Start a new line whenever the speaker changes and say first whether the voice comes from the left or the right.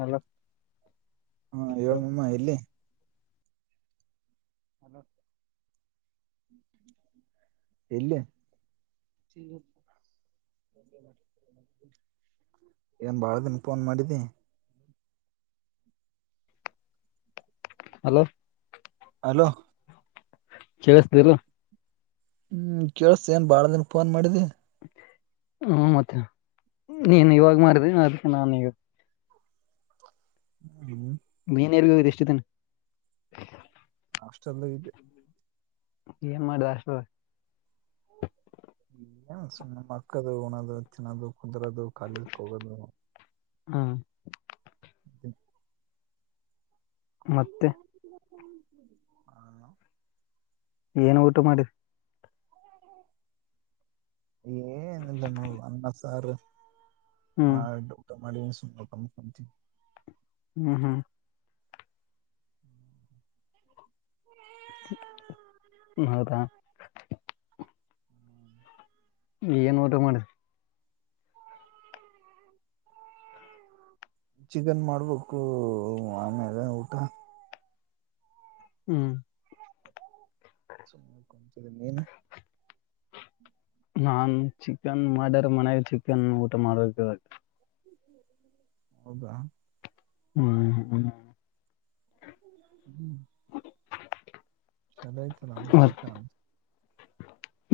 left: Hello
right: ಹಾ ಏಳ್ ಮಮ್ಮ ಎಲ್ಲಿ. [inaudible] ಇಲ್ಲ. ಏನ್ ಭಾಳ ದಿನ ಫೋನ್ ಮಾಡಿದ್ದಿ.
left: ಹಲೋ
right: ಹಲೋ
left: ಕೇಳಿಸ್ತಿಲ್ಲ
right: ಹ್ಮ್ ಕೇಳ್ಸ್ತಾ ಏನ್ ಬಾಳ ದಿನ್ ಫೋನ್ ಮಾಡಿದ್ದಿ.
left: ಹ್ಮ ಮತ್ತೆ ನೀನ್ ಇವಾಗ ಮಾಡಿದೆ ಅದಕ್ಕೆ ನಾನ್.
right: ಹ್ಮ್
left: ಮೀನ್ ಎರ್ಗೋಗ ಎಷ್ಟಿದ್ದನ
right: ಅಷ್ಟೆಲ್ಲ ಇದ್ದದೆ
left: ಮ್ಮ ದಾಸ
right: ಏನ್ ಸು ನಮ್ಮ ಅಕ್ಕದು ಣದು ತಿನ್ನೋದು ಕುುದರೋದು ಕಾಲೇದಕ್ಕೆ ಹೋಗೋದು
left: ಹಾ
right: ಹ್ಮ
left: ಮತ್ತೆ
right: ಹ್ಮ
left: ಏನ್ ಊಟ ಮಾಡಿ
right: ಏ ಇಲ್ಲ ನೋಡ ಅನ್ನ ಸಾಾರ
left: ಹ್ಮ್
right: ಮೌಟ ಮಾಡ ಸಕ
left: ಹ್ಮ್ ಹ್ಮ್ ಹೌದಾ ಏನ್ ಊಟ ಮಾಡ್ರ
right: ಚಿಕನ್ ಮಾಡ್ಬೇಕು ಆಮೇಲೆ ಊಟ
left: ಹ್ಮ್
right: ಚ ಮೇನು
left: ನಾನ್ ಚಿಕನ್ ಮರ್ ಮನೆ ಚಿಕನ್ ಊಟ ಮಾಡ
right: ಹೌದಾ
left: ಹ್ಮ
right: ಹ್ಮ್ ಸಲತಾಮ ಸಿಿಕ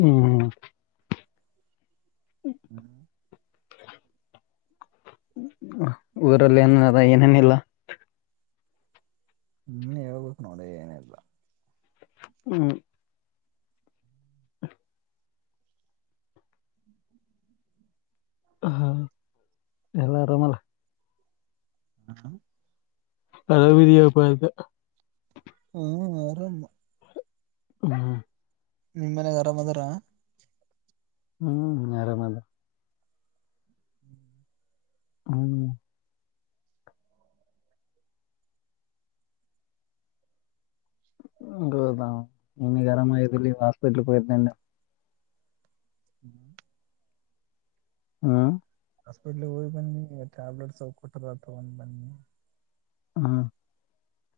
left: ಹ್ಮ್್ಮ
right: ಹ್ಮ್
left: ಊರಲ್ಲಿ ಏನದ ಏನೇನಿಲ್ಲ
right: ಹ್ಮ್ ಹೇಳ್ಬೇಕು ನೋಡಿ ಏನಲ್ಲ
left: ಹ್ಮ್ ಹಾ ಎಲ್ಲ ರಮಲ್ಲ
right: ಹಕ
left: ಕರ ವಿರಿಾಪದೆ
right: ಹ್ಮ್ ಆರಾಮ
left: ಹಾ
right: ನಿಮ್ ಮನೆಾಗ ಆರಾಮ್ ಅದಾರ
left: ಹ್ಮ್ ನರನಲ್ಲ ಹ್ಮ ಹದಾ ನಿ ಗರಮಲ್ಲಿ ಹಾಸ್ಪಿಟಲ್ ಪಯರ್ತ
right: ಹ್ಮ್
left: ಹ್ಮ್
right: ಹಾಸ್ಪಿಟ್ಲ್ ಹೋಗಿ ಬನ್ನಿ ಈಗ ಟ್ಯಾಬ್ಲೆಟ್ಸ್ಗಿ ಕೊಟ್ಟತ ಬನ್ನಿ
left: ಹಾ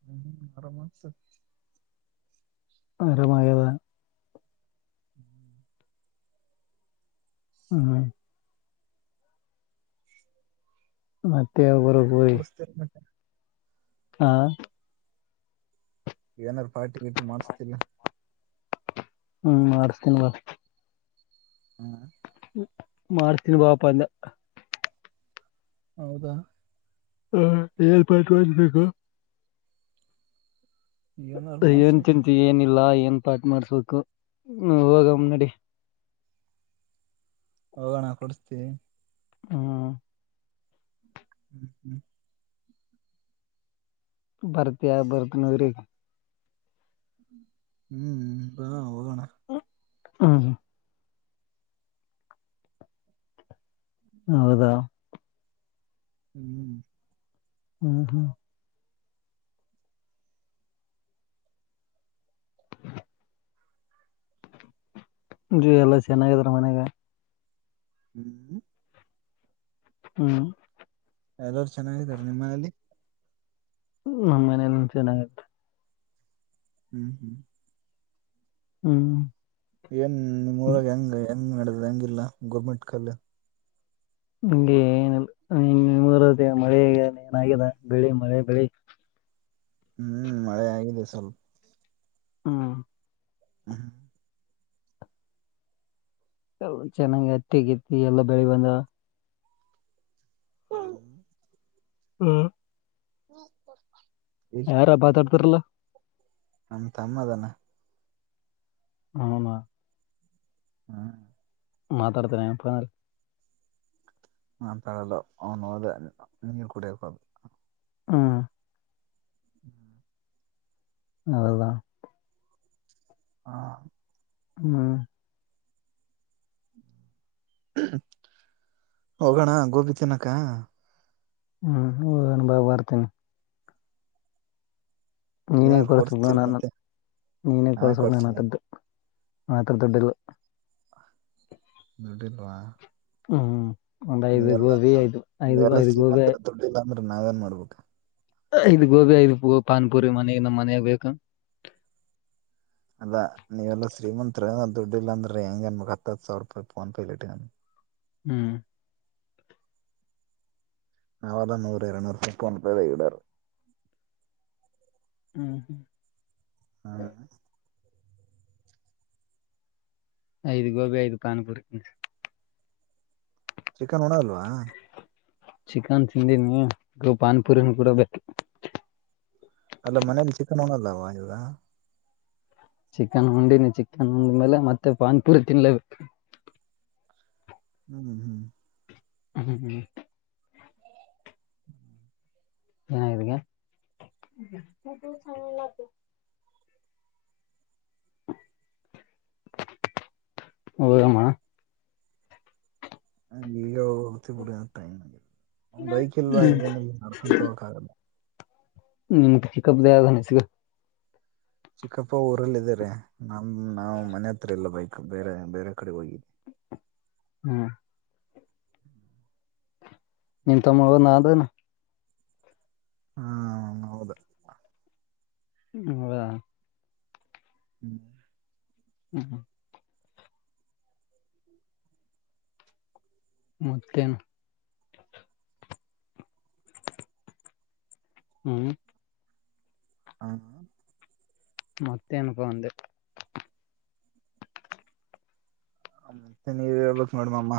right: ಹ್ಮ್್ಮ ಮರ ಮತ
left: ಅರಮದಾ
right: ಹ್ಮ್
left: ಹ್ಮ್ ಹ
right: ಕುಡಸ್ತೇ ಮತ್ತೆ
left: ಹಾ
right: ಏನಾರರು ಪಾರ್ಟಿ ಗೀಟಿ ಮಾಡಸ್ತಿಲ್ಲ
left: ಹ್ಮ್ ಮಾಡಸ್ತೀನ್ ಬ
right: ಹ್ಮ್
left: ಮಾರ್ತಿನ ಬಾಪ ಎಂದ
right: ಹೌದಾ
left: ಹ ಎಏಲ್ಪಾಯ ಬು
right: ಏನಾರು
left: ಏನ್
right: ಮಾಡ್ಸ್ಬೇಕು
left: ತಿಂತ ಏನಿಲ್ಲಾ ಏನ್ ಪಾಠ ಮಾಡಸ್ಬೇಕು ಹ ಹೋಗ ಮು್ ನಡಿ
right: ಹೋಗೋಣ ಕೊಡ್ಸ್ತೀ
left: ಹಾ
right: ಹ್ಮ್ ಹ್ಮ್
left: ಬರ್ತ್ ಯ ಬರ್ತ್ ನಗ್ರ
right: ಹ್ಮ್ ಹಾ ದಣ
left: ಹ್ಮ ಹ ಹೌದಾ
right: ಹ್ಮ್
left: ಹ್ಮ್ ಹ್ಮ್ ಜೀ ಎಲ್ಲಾ ಚೆನ್ನಾಗಿದ್ರ ಮನೆಾಗ
right: ಹ್ಮ್
left: ಹ್ಮ್
right: ಎಲ್ಲರು ಚೆನ್ನಾಗಿದರು ನಿಮ್ಮ ಮನಲಿ
left: ನಮ್ಮ್ ಮನಲಿ ಚೆನ್ನಾಗತ್ತೆ
right: ಹ್ಮ್ ಹ್ಮ್
left: ಹ್ಮ್
right: ಏನ್ ನಿಮ್ಮ ಊರಾಗ ಹೆಂಗ ಹೆಂಗ್ ನಡದ ಹೆಂಗಿಲ್ಲ ಗೋರ್ಮೆಂಟ್ ಕಾಲೇ
left: ನಿಗೆ ಏನ ಮೂರ ಮಳೆ ಏನಾಗಿದೆ ಬೆಳಿ ಮಳೆ ಬೆಳಿ
right: ಹ್ಮ್ ಮಳೆ ಆಗಿದೆ ಸ್ವಲ್ಪ
left: ಹಾ
right: ಹ್ಮ್ ಹ
left: ಹ ಚೆನ್ನಾಗಿ್ ಅತ್ತಿಗತಿ ಎಲ್ಲಾ ಬೆಳಿ ಬಂದ ಹ್ಮ್
right: ಹ್ಮ ಕೊಡ್ಪ
left: ಯಾರ ಬತಾಡ್ತಾರಲ್ಲ
right: ನಮ ತಮ್ಮದಾನ
left: ನ ನ
right: ಹಾ
left: ಮಾತಾಡ್ತನೆ ನಲ್ಲ
right: ಹ ಪಳಲ್ಲ ಅವನು ಅದ ನೀರ್ ಕುಡಿಯಬೇಕು ಅದು
left: ಹಾ ಅದಾ
right: ಹಾ
left: ಹ್ಮ
right: ಹೋಗೋಣ ಗೋಬಿ ತಿನ್ನಕ್ಕ
left: ಹ್ಮ್ ಹ ಅನು ಬಾವ ಬರ್ತೇನೆಿ ನೀನೇ
right: ಯಾರು
left: ಕೊರ ಸುಾನ
right: ಕೊಡ್ಸ್ತಿಲ್ ಮತ್ತೆ
left: ನೀನ
right: ನಾ
left: ಕೊರ
right: ಕೊಡ್ಸ್ಲಿ
left: ಸುಮಾನಥದ್ದು ಮಾತ್ರ ತೊಟ್ಟಲ್ಲ
right: ಗುಡ ನ
left: ಹ್ಮ್ ಒಂದು್ ಐದು ಗೋಬಿ ಐದು್ ಐದು
right: ನೀವೆಲ್ಲ
left: ಐದು್ ಗೋಬಿ
right: ಶ್ರೀಮಂತರ ದುಡ್ಡಿಲ್ಲ ಅಂದ್ರೆ ನಾವೇಏನ್ ಮಾಡ್ಬೇಕಾ
left: ಇದು ಗೋಬಿಐ ಪಾನ್ಪುರಿ ಮನೆ ನಮ್ಮ್ ಮನೆ ಬೇಕು
right: ಅಲ್ಲ ನೀವೆಲ್ಲಾ ಶ್ರೀಮಂತ್ರ ದುಡ್ಡು ಇಲ್ಲ ಅಂದ್ರೆ ಹೆಂಗ ಅನ್ಮಗ್ ಹತ್ತು ಸಾವಿರ ರೂಪಾಯಿ ಫೋನ್ ಪೇಲಿಟ್ಟ
left: ಹ್ಮ್
right: ನಾವಾದಾ ನೂರು ಇರನೂರು ಫಟ್ ಒಣಪ ಹಡಾರೆ
left: ಹ್ಮ್ ಹ್ಮ್
right: ಹಾ
left: ಐದು ಗೋಬಿ ಐದು ಪಾನಪುರಿ
right: ಚಿಕನ್ ಉಣಲ್ವ
left: ಚಿಕನ್ ತಿಂದೀನಿ ಪಾನಿಪುರಿನ ಬಿಡದೆ
right: ಅಲ್ಲ ಮನೇಲಿ ಚಿಕನ್ ಉಣಲ್ಲವಾ ಈವಾ ಗ
left: ಚಿಕನ್ ಉಂಡಿನಿ ಚಿಕನ್ ಉಂಡ್ಮೇಲೆ ಮತ್ತೆ ಪಾನಿಪೂರಿ ತಿನ್ಲೇಬೇಕು.
right: ಹ್ಮ್ ಹ್ಮ್ ಹ್ಮ್
left: ಹ್ಮ ಹ್ಮ್ ಏನ ಆಗ್ಯದಗೆ [inaudible] ಹೌದಮ
right: ಅಲ್ಲಿ ಹೋತಿ ಬಿಡ ಟೈಮ ಆಗ್ಯದ ಆ ಬೈಕ್ ಎಲ್ವಾ ಏನಿಲ್ಲ ನಡ್ಕೊಂತಾ ಹೊಗಕ್ ಆಗಲ್ಲ.
left: ನಿಮ ಚಿಕಪ್ ದಾದೇನ ಇಸಗ.
right: ಚಿಕ್ಕಪ್ಪ ಊರಲ್ಲ ದರೆ ನಮ ನಾ ಮನೆ ಹತ್ರ ಇಲ್ಲ ಬೈಕ್ ಬೇರೆ ಬೇರೆ ಕಡೆ ಹೋಗಿ. [inaudible]
left: ಹ್ಮ ನಿಮ್ ತಮ್ಮ ಹೊದಾನ ಅದನ
right: ಹಾ ಹೊದ.
left: ಹೌದಾ
right: ಹ್ಮ್
left: ಹ್ಮ್ ಹ್ಮ ಮತ್ತೇನು ಹ್ಮ್
right: ಹಾ
left: ಮತ್ತೆ ಏನಪ್ಪ ಅಂದೇ.
right: ಮತ್ತೆ ನೀವ ಹೇಳ್ಬೇಕ ನೋಡಮಾಮ.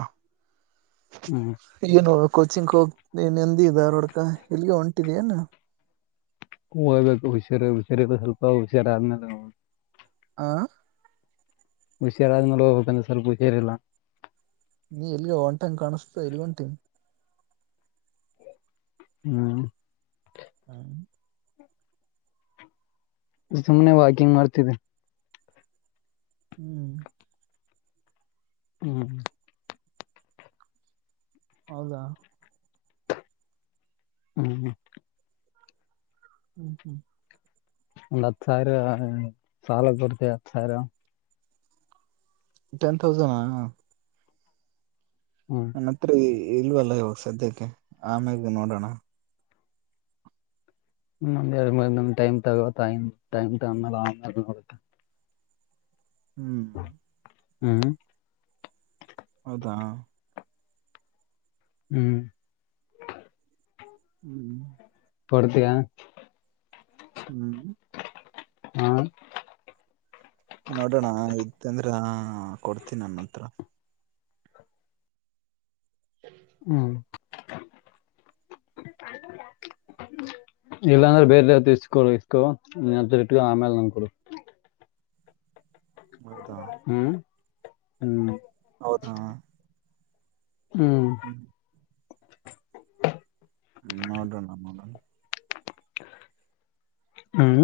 left: ಹ್ಮ್
right: ಏನು ಕೋಚಿಂಗಕ ಹೋಗತಿ ಧಾರ್ವಾಡ್ಕ ಇಲ್ಲಿಗೆ ಹೊಂಟಿದೆಯನ.
left: ಹೋಗ್ಬೇಕ್ ಹುಷಾರ ಹುಷಾರಿಲಾ ಸ್ವಲ್ಪ ಹುಷಾರ ಆದ್ಮೇಲೆ.
right: ಆ
left: ಹುಷರಾದ್ ಮೇಲೆ ಹೋಗಬೇಕಂದ್ರ ಸ್ವಲ್ಪ ಹುಷಿಯರಿಲ್ಲ.
right: ನೀ ಎಲ್ಗ ಒಂಟಂಗ್ ಕಾಣಿಸ್ತ ಎಲ್ಲಿಗಿಹೊಂಟಿ.
left: ಹ್ಮ್
right: ಹ್ಮ್
left: ಸುಮನೆ ವಾಕಿಂಗ್ ಮಾಡ್ತವಿ
right: ಹ್ಮ್
left: ಹ್ಮ
right: ಹೌದಾ
left: ಹ್ಮ
right: ಹ್ಮ್ ಹ್ಮ್
left: ಒಂದ್ ಹತ್ ಸಾವಿರ ಸಾಲ ಕೊಡ್ತ ಹತ್ ಸಾವಿರ
right: ಟೆನ್ ತೌಸಾಂಡ ಹಾ
left: ಹ್ಮ್
right: ನನ್ನ ಹತ್ರ ಇಲ್ವಲ್ಲ ಇವಾಗ ಸದ್ಯಕ್ಕೆ ಆಮ್ಯಾಗ ನೋಡೋಣ.
left: ಎರಡ [unintelligible] ಟೈಮ್ ತಗೋತಾ ಟೈಮ್ ತೊಗೊಂಡ ಮೇಲ ಆನ್ ಅಗತ
right: ಹ್ಮ್
left: ಹ್ಮ್
right: ಹೌದಾ
left: ಹ್ಮ್
right: ಹ್ಮ್
left: ಪಡ್ತಿಯಾ
right: ಹ್ಮ್
left: ಹ್ಮ
right: ನೋಡೋಣ ಇದ್ದಂದ್ರ ಕೊಡ್ತೀನಿ ನನ್ನ ಹತ್ರ
left: ಹ್ಮ್ ಇಲ್ಲಾ ಅಂದ್ರೆ ಬೇರೆತ್ತು ಇಸ್ಕೋರು ಇಸ್ಕೋ ಆಮೇಲೆ ನಂಕರು
right: ಹೌದಾ
left: ಹ್ಮ್ ಹ್ಮ್
right: ಹೌದಾ
left: ಹ್ಮ್
right: ಹ್ಮ ನೋಡ್ರಣ ನೋಡಣ
left: ಹ್ಮ್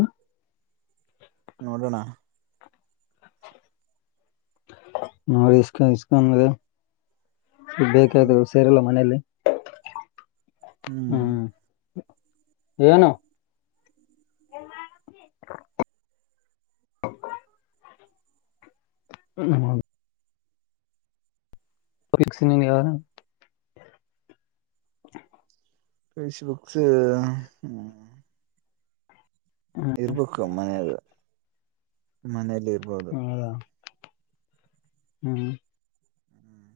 right: ನೋಡೋಣ
left: ನೋಡಿ ಇ ಇಸ್ಕಂದ ಬೇಕಾದರು ಸೇರಲ್ಲ ಮನಲಿ ಹ್ಮ್ ನು
right: ಹ
left: ಹ್ಮ ಹೌ ಫಿಸ್ ನೀ ನೀಾರ ಹ
right: ಫೇಸ್ಬುಕ್ಸ್ ಹ್ಮ ಇರ್ಬೇಕು ಮನ ಮನೇಲಿ ಇರ್ಬೋದು
left: ಹೌದಾ ಹ್ಮ್
right: ಹ್ಮ್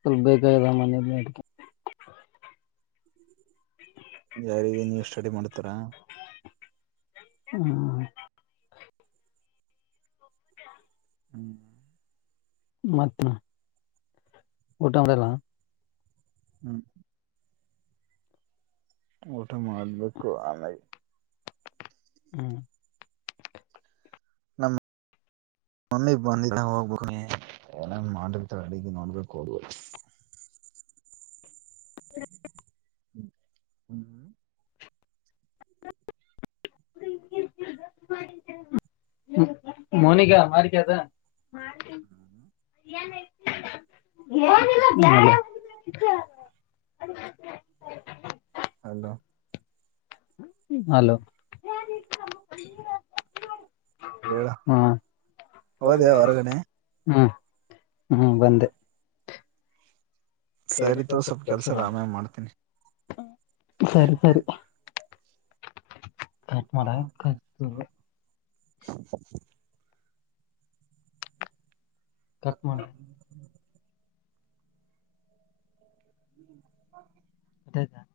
left: ಸ್ವಲ್ಪ ಬೇಕದ ಮನ
right: ಯಾರಿಗೆ ನೀವು ಸ್ಟಡಿ ಮಾಡ್ತಾರಾ
left: ಹ್ಮ
right: ಹ್ಮ್
left: ಮತ್ತೆ ಊಟ್ರಲ್ಲ
right: ಹ್ಮ್ ಊಟ ಮಾಡತ್ಬೇಕು ಆ
left: ಹ್ಮ್
right: ನಮ್ಮ ಮಮ್ಮಿ ಬಂದಿದ್ದಾಗ ಹೋಗ್ಬೇಕ ನೀ ಏನ ಮಾಡತ ಅಡಗಿ ನೋಡ್ಬೇಕು ಹೋದ ಹ್ಮ ಹ [inaudible]
left: ಮೋನಿಕಾ ಮಾರಿಕದ ಏನಿಲ್ಲ ಹ
right: ಹಲೋ
left: ಹಲೋ
right: ಹೇಳ
left: ಹಾ
right: ಹೋದ್ಯ ಹೊರಗಡೆ
left: ಹ್ಮ್ ಹ್ಮ್ ಬಂದೆ
right: ಸರಿತ ಸ್ವಲ್ಪ ಕೆಲ್ಸ ಆಾಮೇ ಮಾಡ್ತೀನಿ ಸರಿ ಸರಿ
left: ಕಟ್ ಮಾಡ ಕ
right: ಮಾಡಕ [inaudible] ಕಟ್ ಮಾಡ ಹ್ಮ್
left: ದದ